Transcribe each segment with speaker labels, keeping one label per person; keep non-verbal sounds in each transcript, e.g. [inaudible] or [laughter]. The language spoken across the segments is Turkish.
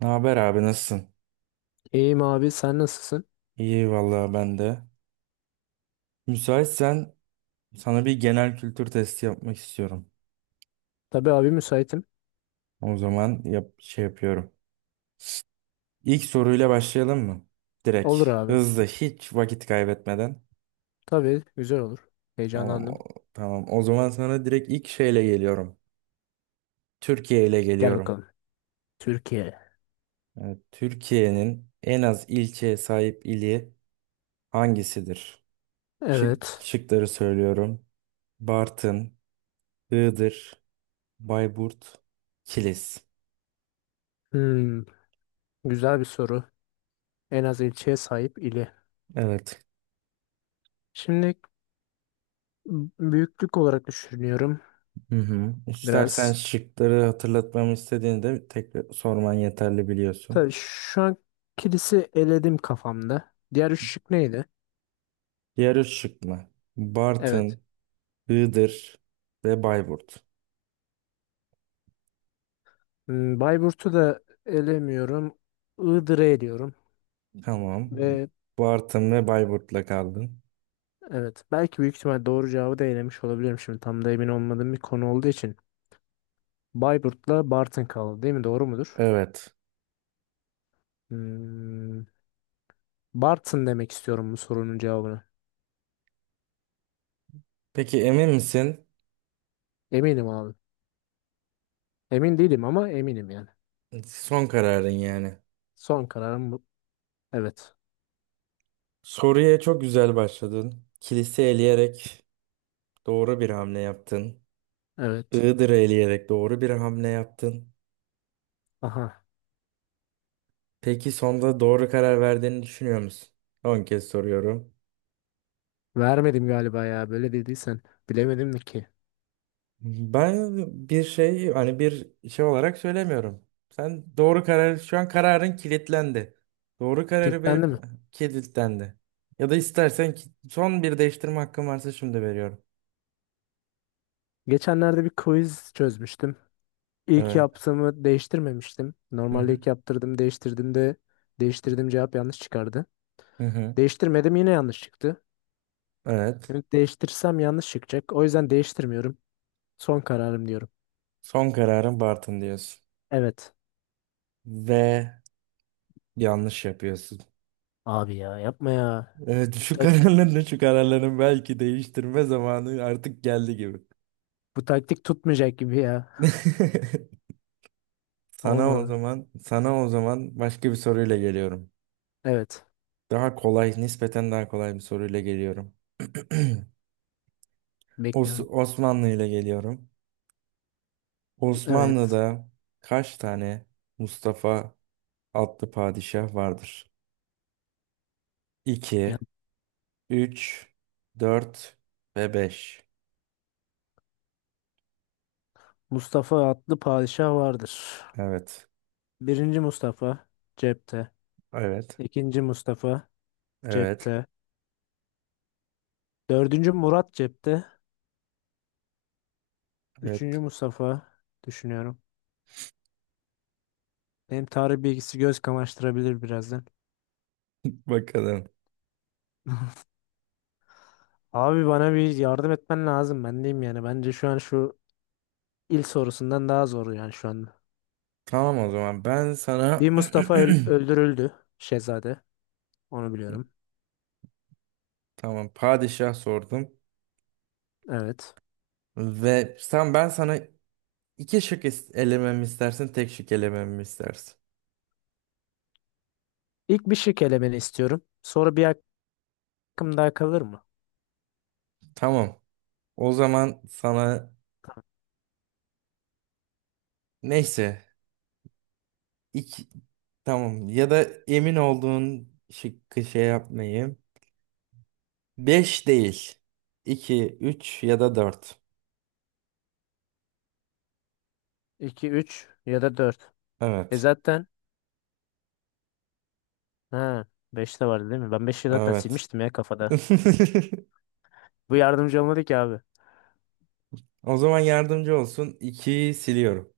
Speaker 1: Ne haber abi nasılsın?
Speaker 2: İyiyim abi sen nasılsın?
Speaker 1: İyi vallahi ben de. Müsaitsen sana bir genel kültür testi yapmak istiyorum.
Speaker 2: Tabii abi müsaitim.
Speaker 1: O zaman yap yapıyorum. İlk soruyla başlayalım mı? Direkt.
Speaker 2: Olur abi.
Speaker 1: Hızlı hiç vakit kaybetmeden.
Speaker 2: Tabii güzel olur.
Speaker 1: Tamam
Speaker 2: Heyecanlandım.
Speaker 1: o, tamam. O zaman sana direkt ilk geliyorum. Türkiye ile
Speaker 2: Gel
Speaker 1: geliyorum.
Speaker 2: bakalım. Türkiye.
Speaker 1: Evet, Türkiye'nin en az ilçeye sahip ili hangisidir?
Speaker 2: Evet.
Speaker 1: Şıkları söylüyorum. Bartın, Iğdır, Bayburt, Kilis.
Speaker 2: Hmm, Güzel bir soru. En az ilçeye sahip ili.
Speaker 1: Evet.
Speaker 2: Şimdi büyüklük olarak düşünüyorum
Speaker 1: Hı hı. İstersen
Speaker 2: biraz.
Speaker 1: şıkları hatırlatmamı istediğinde tekrar sorman yeterli biliyorsun.
Speaker 2: Tabii şu an kilisi eledim kafamda. Diğer üç şık neydi?
Speaker 1: Diğer üç şık mı?
Speaker 2: Evet.
Speaker 1: Bartın, Iğdır ve Bayburt.
Speaker 2: Bayburt'u da elemiyorum. Iğdır'ı eliyorum.
Speaker 1: Tamam.
Speaker 2: Ve
Speaker 1: Bartın ve Bayburt'la kaldın.
Speaker 2: evet, belki büyük ihtimal doğru cevabı da elemiş olabilirim, şimdi tam da emin olmadığım bir konu olduğu için. Bayburt'la Bartın kaldı değil mi? Doğru mudur?
Speaker 1: Evet.
Speaker 2: Hmm, Bartın demek istiyorum bu sorunun cevabını.
Speaker 1: Peki emin misin?
Speaker 2: Eminim abi. Emin değilim ama eminim yani.
Speaker 1: Son kararın yani.
Speaker 2: Son kararım bu. Evet.
Speaker 1: Soruya çok güzel başladın. Kilise eleyerek doğru bir hamle yaptın.
Speaker 2: Evet.
Speaker 1: Iğdır'ı eleyerek doğru bir hamle yaptın.
Speaker 2: Aha.
Speaker 1: Peki sonda doğru karar verdiğini düşünüyor musun? 10 kez soruyorum.
Speaker 2: Vermedim galiba ya. Böyle dediysen. Bilemedim de ki.
Speaker 1: Ben bir şey olarak söylemiyorum. Sen doğru karar Şu an kararın kilitlendi. Doğru kararı
Speaker 2: Kilitlendi
Speaker 1: verip
Speaker 2: mi?
Speaker 1: kilitlendi. Ya da son bir değiştirme hakkın varsa şimdi veriyorum.
Speaker 2: Geçenlerde bir quiz çözmüştüm. İlk
Speaker 1: Evet.
Speaker 2: yaptığımı değiştirmemiştim.
Speaker 1: Hı
Speaker 2: Normalde
Speaker 1: hı.
Speaker 2: ilk yaptırdım, değiştirdim de değiştirdim, cevap yanlış çıkardı.
Speaker 1: Hı hı.
Speaker 2: Değiştirmedim, yine yanlış çıktı.
Speaker 1: Evet.
Speaker 2: Şimdi değiştirsem yanlış çıkacak. O yüzden değiştirmiyorum. Son kararım diyorum.
Speaker 1: Son kararın Bartın diyorsun.
Speaker 2: Evet.
Speaker 1: Ve yanlış yapıyorsun.
Speaker 2: Abi ya yapma ya.
Speaker 1: Evet
Speaker 2: Tak-
Speaker 1: şu kararların belki değiştirme zamanı artık geldi gibi.
Speaker 2: Bu taktik tutmayacak gibi ya.
Speaker 1: [laughs]
Speaker 2: [laughs] Olmadı.
Speaker 1: Sana o zaman başka bir soruyla geliyorum.
Speaker 2: Evet.
Speaker 1: Daha kolay, nispeten daha kolay bir soruyla geliyorum. [clears throat]
Speaker 2: Bekliyorum.
Speaker 1: Osmanlı ile geliyorum.
Speaker 2: Evet.
Speaker 1: Osmanlı'da kaç tane Mustafa adlı padişah vardır?
Speaker 2: Ya,
Speaker 1: 2, 3, 4 ve 5.
Speaker 2: Mustafa adlı padişah vardır.
Speaker 1: Evet,
Speaker 2: Birinci Mustafa cepte.
Speaker 1: evet,
Speaker 2: İkinci Mustafa
Speaker 1: evet,
Speaker 2: cepte. Dördüncü Murat cepte.
Speaker 1: evet.
Speaker 2: Üçüncü Mustafa düşünüyorum. Benim tarih bilgisi göz kamaştırabilir birazdan.
Speaker 1: Bakalım.
Speaker 2: [laughs] Abi bana bir yardım etmen lazım. Ben diyeyim yani. Bence şu an şu il sorusundan daha zor yani şu anda.
Speaker 1: Tamam o zaman ben
Speaker 2: Bir
Speaker 1: sana
Speaker 2: Mustafa
Speaker 1: [clears throat]
Speaker 2: öldürüldü. Şehzade. Onu biliyorum.
Speaker 1: tamam padişah sordum
Speaker 2: Evet.
Speaker 1: ve sen ben sana iki elememi istersin, tek şık elememi istersin.
Speaker 2: İlk bir şık elemeni istiyorum. Sonra bir hakkım daha kalır mı?
Speaker 1: Tamam. O zaman sana neyse İk tamam, ya da emin olduğun şıkkı şey yapmayayım. 5 değil. İki, 3 ya da 4.
Speaker 2: 2, 3 ya da 4.
Speaker 1: Evet.
Speaker 2: Zaten ha, 5 de vardı değil mi? Ben beş'i zaten
Speaker 1: Evet.
Speaker 2: silmiştim ya kafada.
Speaker 1: [laughs]
Speaker 2: Bu yardımcı olmadı ki abi.
Speaker 1: O zaman yardımcı olsun. 2'yi siliyorum.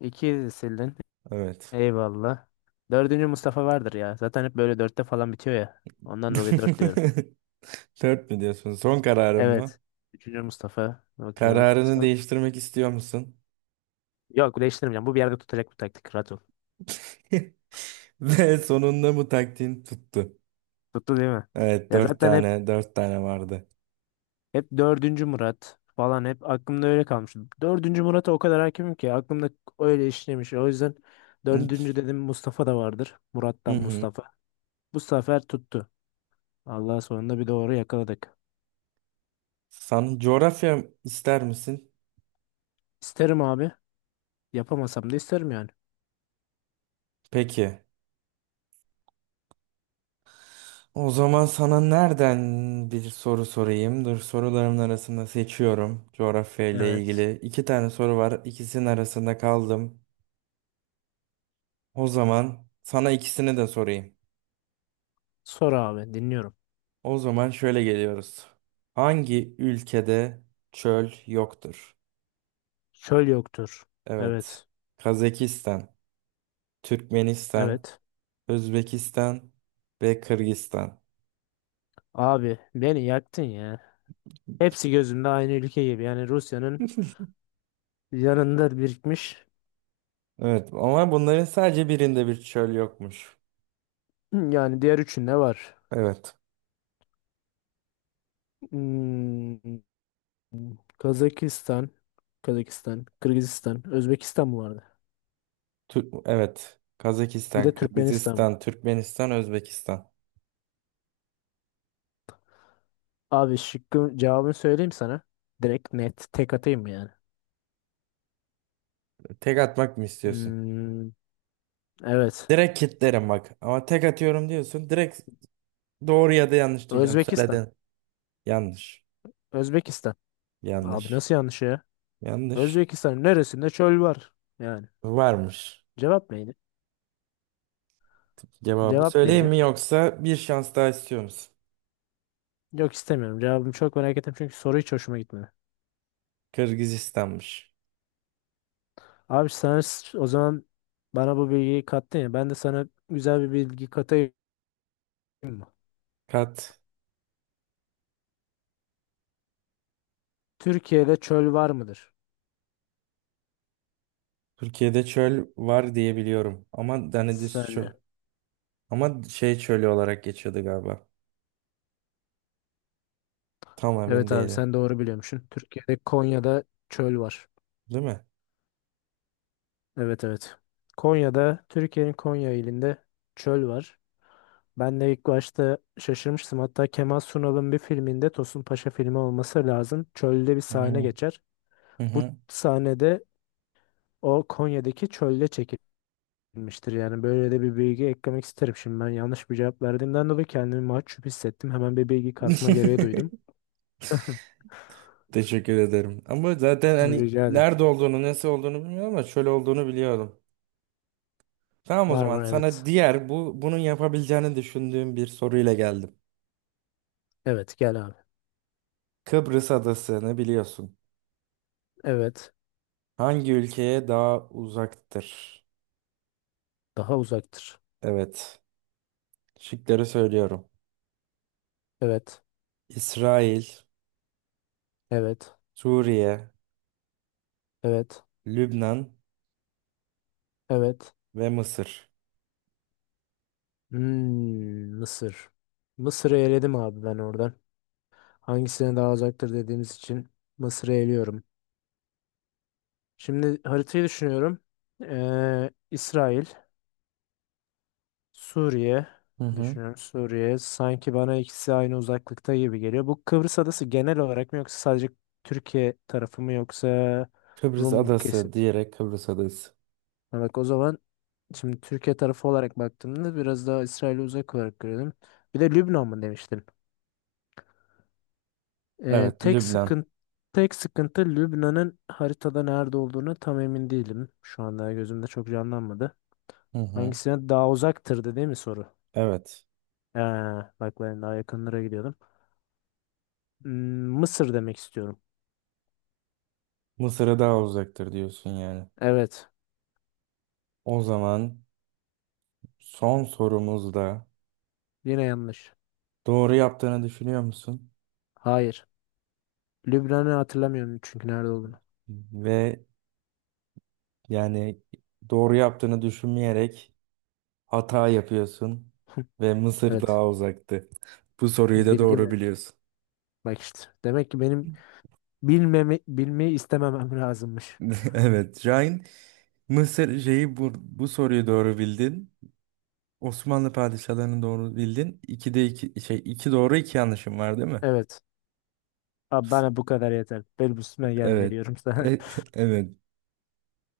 Speaker 2: 2'yi sildin.
Speaker 1: Evet.
Speaker 2: Eyvallah. Dördüncü Mustafa vardır ya. Zaten hep böyle dörtte falan bitiyor ya. Ondan dolayı 4 diyorum.
Speaker 1: [laughs] Dört mü diyorsun? Son kararın mı?
Speaker 2: Evet. Üçüncü Mustafa. Bakıyorum.
Speaker 1: Kararını
Speaker 2: Son...
Speaker 1: değiştirmek istiyor musun?
Speaker 2: Yok değiştirmeyeceğim. Bu bir yerde tutacak bu taktik. Rahat ol.
Speaker 1: [laughs] Ve sonunda bu taktiğin tuttu.
Speaker 2: Tuttu değil mi?
Speaker 1: Evet,
Speaker 2: Ya zaten hep
Speaker 1: 4 tane vardı.
Speaker 2: Hep dördüncü Murat falan hep aklımda öyle kalmış. Dördüncü Murat'a o kadar hakimim ki aklımda öyle işlemiş. O yüzden dördüncü
Speaker 1: [laughs]
Speaker 2: dedim, Mustafa da vardır.
Speaker 1: Hı
Speaker 2: Murat'tan
Speaker 1: hı.
Speaker 2: Mustafa. Bu sefer tuttu. Allah, sonunda bir doğru yakaladık.
Speaker 1: Sen coğrafya ister misin?
Speaker 2: İsterim abi. Yapamasam da isterim yani.
Speaker 1: Peki. O zaman sana nereden bir soru sorayım? Dur sorularımın arasında seçiyorum. Coğrafya ile
Speaker 2: Evet.
Speaker 1: ilgili iki tane soru var. İkisinin arasında kaldım. O zaman sana ikisini de sorayım.
Speaker 2: Sor abi, dinliyorum.
Speaker 1: O zaman şöyle geliyoruz. Hangi ülkede çöl yoktur?
Speaker 2: Çöl yoktur.
Speaker 1: Evet.
Speaker 2: Evet.
Speaker 1: Kazakistan, Türkmenistan,
Speaker 2: Evet.
Speaker 1: Özbekistan ve Kırgızistan.
Speaker 2: Abi beni yaktın ya. Hepsi gözümde aynı ülke gibi. Yani Rusya'nın yanında birikmiş.
Speaker 1: Evet ama bunların sadece birinde bir çöl yokmuş.
Speaker 2: Yani diğer üçünde var.
Speaker 1: Evet.
Speaker 2: Hmm. Kazakistan, Kırgızistan, Özbekistan mı vardı?
Speaker 1: Evet.
Speaker 2: Bir
Speaker 1: Kazakistan,
Speaker 2: de Türkmenistan mı?
Speaker 1: Kırgızistan, Türkmenistan, Özbekistan.
Speaker 2: Abi şıkkın cevabını söyleyeyim sana. Direkt net tek atayım mı yani?
Speaker 1: Tek atmak mı istiyorsun?
Speaker 2: Hmm, evet.
Speaker 1: Direkt kitlerim bak. Ama tek atıyorum diyorsun. Direkt doğru ya da yanlış diyeceğim.
Speaker 2: Özbekistan.
Speaker 1: Söyledin. Yanlış.
Speaker 2: Özbekistan. Abi
Speaker 1: Yanlış.
Speaker 2: nasıl yanlış ya?
Speaker 1: Yanlış.
Speaker 2: Özbekistan'ın neresinde çöl var? Yani
Speaker 1: Varmış.
Speaker 2: cevap neydi?
Speaker 1: Cevabı
Speaker 2: Cevap
Speaker 1: söyleyeyim
Speaker 2: neydi?
Speaker 1: mi yoksa bir şans daha istiyor musun?
Speaker 2: Yok, istemiyorum. Cevabımı çok merak ettim çünkü soru hiç hoşuma gitmedi.
Speaker 1: Kırgızistan'mış.
Speaker 2: Abi sen o zaman bana bu bilgiyi kattın ya. Ben de sana güzel bir bilgi katayım mı?
Speaker 1: Kat.
Speaker 2: Türkiye'de çöl var mıdır?
Speaker 1: Türkiye'de çöl var diye biliyorum. Ama Danediz çöl.
Speaker 2: Saniye.
Speaker 1: Ama şey çölü olarak geçiyordu galiba. Tam emin
Speaker 2: Evet abi,
Speaker 1: değilim.
Speaker 2: sen doğru biliyormuşsun. Türkiye'de Konya'da çöl var.
Speaker 1: Değil mi?
Speaker 2: Evet, evet. Konya'da, Türkiye'nin Konya ilinde çöl var. Ben de ilk başta şaşırmıştım. Hatta Kemal Sunal'ın bir filminde, Tosun Paşa filmi olması lazım, çölde bir
Speaker 1: Hı
Speaker 2: sahne
Speaker 1: hı.
Speaker 2: geçer.
Speaker 1: Hı
Speaker 2: Bu
Speaker 1: hı.
Speaker 2: sahnede o Konya'daki çölde çekilmiştir. Yani böyle de bir bilgi eklemek isterim. Şimdi ben yanlış bir cevap verdiğimden dolayı kendimi mahcup hissettim. Hemen bir bilgi katma gereği duydum.
Speaker 1: [laughs]
Speaker 2: [laughs]
Speaker 1: Teşekkür ederim. Ama zaten hani
Speaker 2: Rica ederim.
Speaker 1: nerede olduğunu, nasıl olduğunu bilmiyorum ama şöyle olduğunu biliyordum. Tamam o
Speaker 2: Var
Speaker 1: zaman
Speaker 2: var,
Speaker 1: sana
Speaker 2: evet.
Speaker 1: diğer bu bunun yapabileceğini düşündüğüm bir soruyla geldim.
Speaker 2: Evet, gel abi.
Speaker 1: Kıbrıs adasını biliyorsun.
Speaker 2: Evet.
Speaker 1: Hangi ülkeye daha uzaktır?
Speaker 2: Daha uzaktır.
Speaker 1: Evet. Şıkları söylüyorum.
Speaker 2: Evet.
Speaker 1: İsrail,
Speaker 2: Evet.
Speaker 1: Suriye,
Speaker 2: Evet.
Speaker 1: Lübnan
Speaker 2: Evet.
Speaker 1: ve Mısır.
Speaker 2: Mısır. Mısır'ı eledim abi ben oradan. Hangisine daha uzaktır dediğimiz için Mısır'ı eliyorum. Şimdi haritayı düşünüyorum. İsrail, Suriye
Speaker 1: Hı hı.
Speaker 2: düşünüyorum. Suriye sanki, bana ikisi aynı uzaklıkta gibi geliyor. Bu Kıbrıs adası genel olarak mı, yoksa sadece Türkiye tarafı mı, yoksa Rum kesim?
Speaker 1: Kıbrıs adası.
Speaker 2: Ha, bak, o zaman şimdi Türkiye tarafı olarak baktığımda biraz daha İsrail'e uzak olarak görüyorum. Bir de Lübnan mı demiştin? Ee,
Speaker 1: Evet,
Speaker 2: tek
Speaker 1: Lübnan.
Speaker 2: sıkıntı tek sıkıntı Lübnan'ın haritada nerede olduğunu tam emin değilim. Şu anda gözümde çok canlanmadı.
Speaker 1: Hı hı.
Speaker 2: Hangisine daha uzaktırdı değil mi soru?
Speaker 1: Evet.
Speaker 2: Ee, Bak, ben daha yakınlara gidiyordum. Hmm, Mısır demek istiyorum.
Speaker 1: Mısır'a daha uzaktır diyorsun yani.
Speaker 2: Evet.
Speaker 1: O zaman son sorumuzda
Speaker 2: Yine yanlış.
Speaker 1: doğru yaptığını düşünüyor musun?
Speaker 2: Hayır. Lübnan'ı hatırlamıyorum çünkü nerede olduğunu.
Speaker 1: Ve yani doğru yaptığını düşünmeyerek hata yapıyorsun ve Mısır
Speaker 2: Evet.
Speaker 1: daha uzaktı. Bu soruyu da
Speaker 2: Bildin
Speaker 1: doğru
Speaker 2: mi?
Speaker 1: biliyorsun.
Speaker 2: Bak işte. Demek ki benim bilmeyi istememem lazımmış.
Speaker 1: [laughs] Evet, Şahin, bu soruyu doğru bildin. Osmanlı padişahlarını doğru bildin. İkide iki iki doğru iki yanlışım var değil mi?
Speaker 2: Evet. Abi bana bu kadar yeter. Benim üstüme gelme
Speaker 1: Evet.
Speaker 2: diyorum sana.
Speaker 1: E- [laughs] evet.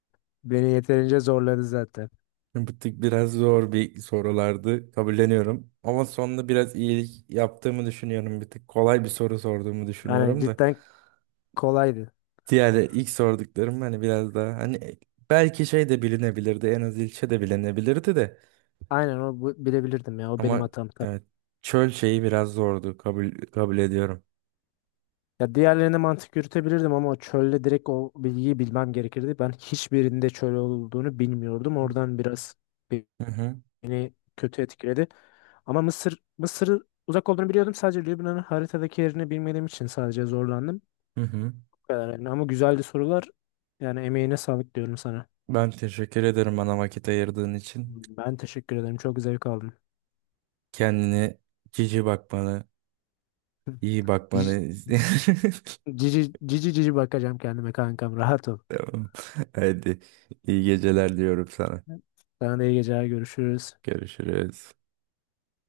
Speaker 2: [laughs] Beni yeterince zorladı zaten.
Speaker 1: Bu tık biraz zor bir sorulardı kabulleniyorum. Ama sonunda biraz iyilik yaptığımı düşünüyorum. Bir tık kolay bir soru sorduğumu
Speaker 2: Aynen,
Speaker 1: düşünüyorum da.
Speaker 2: cidden kolaydı.
Speaker 1: Diğer ilk sorduklarım hani biraz daha hani e, belki şey de bilinebilirdi en az ilçe de bilinebilirdi de.
Speaker 2: Aynen, o bilebilirdim ya. O benim
Speaker 1: Ama
Speaker 2: hatam tabii.
Speaker 1: evet çöl şeyi biraz zordu kabul ediyorum.
Speaker 2: Ya diğerlerine mantık yürütebilirdim ama o çölde direkt o bilgiyi bilmem gerekirdi. Ben hiçbirinde çöl olduğunu bilmiyordum. Oradan biraz
Speaker 1: Hı hı,
Speaker 2: beni kötü etkiledi. Ama Mısır'ı uzak olduğunu biliyordum. Sadece Lübnan'ın haritadaki yerini bilmediğim için sadece zorlandım.
Speaker 1: hı hı.
Speaker 2: Bu kadar yani. Ama güzeldi sorular. Yani emeğine sağlık diyorum sana.
Speaker 1: Ben teşekkür ederim bana vakit ayırdığın için.
Speaker 2: Ben teşekkür ederim. Çok zevk aldım.
Speaker 1: Kendine cici bakmanı, iyi
Speaker 2: Cici
Speaker 1: bakmanı. [laughs]
Speaker 2: cici, cici cici bakacağım kendime kankam. Rahat ol.
Speaker 1: Tamam. [laughs] Hadi iyi geceler diyorum sana.
Speaker 2: Sana da iyi geceler. Görüşürüz.
Speaker 1: Görüşürüz.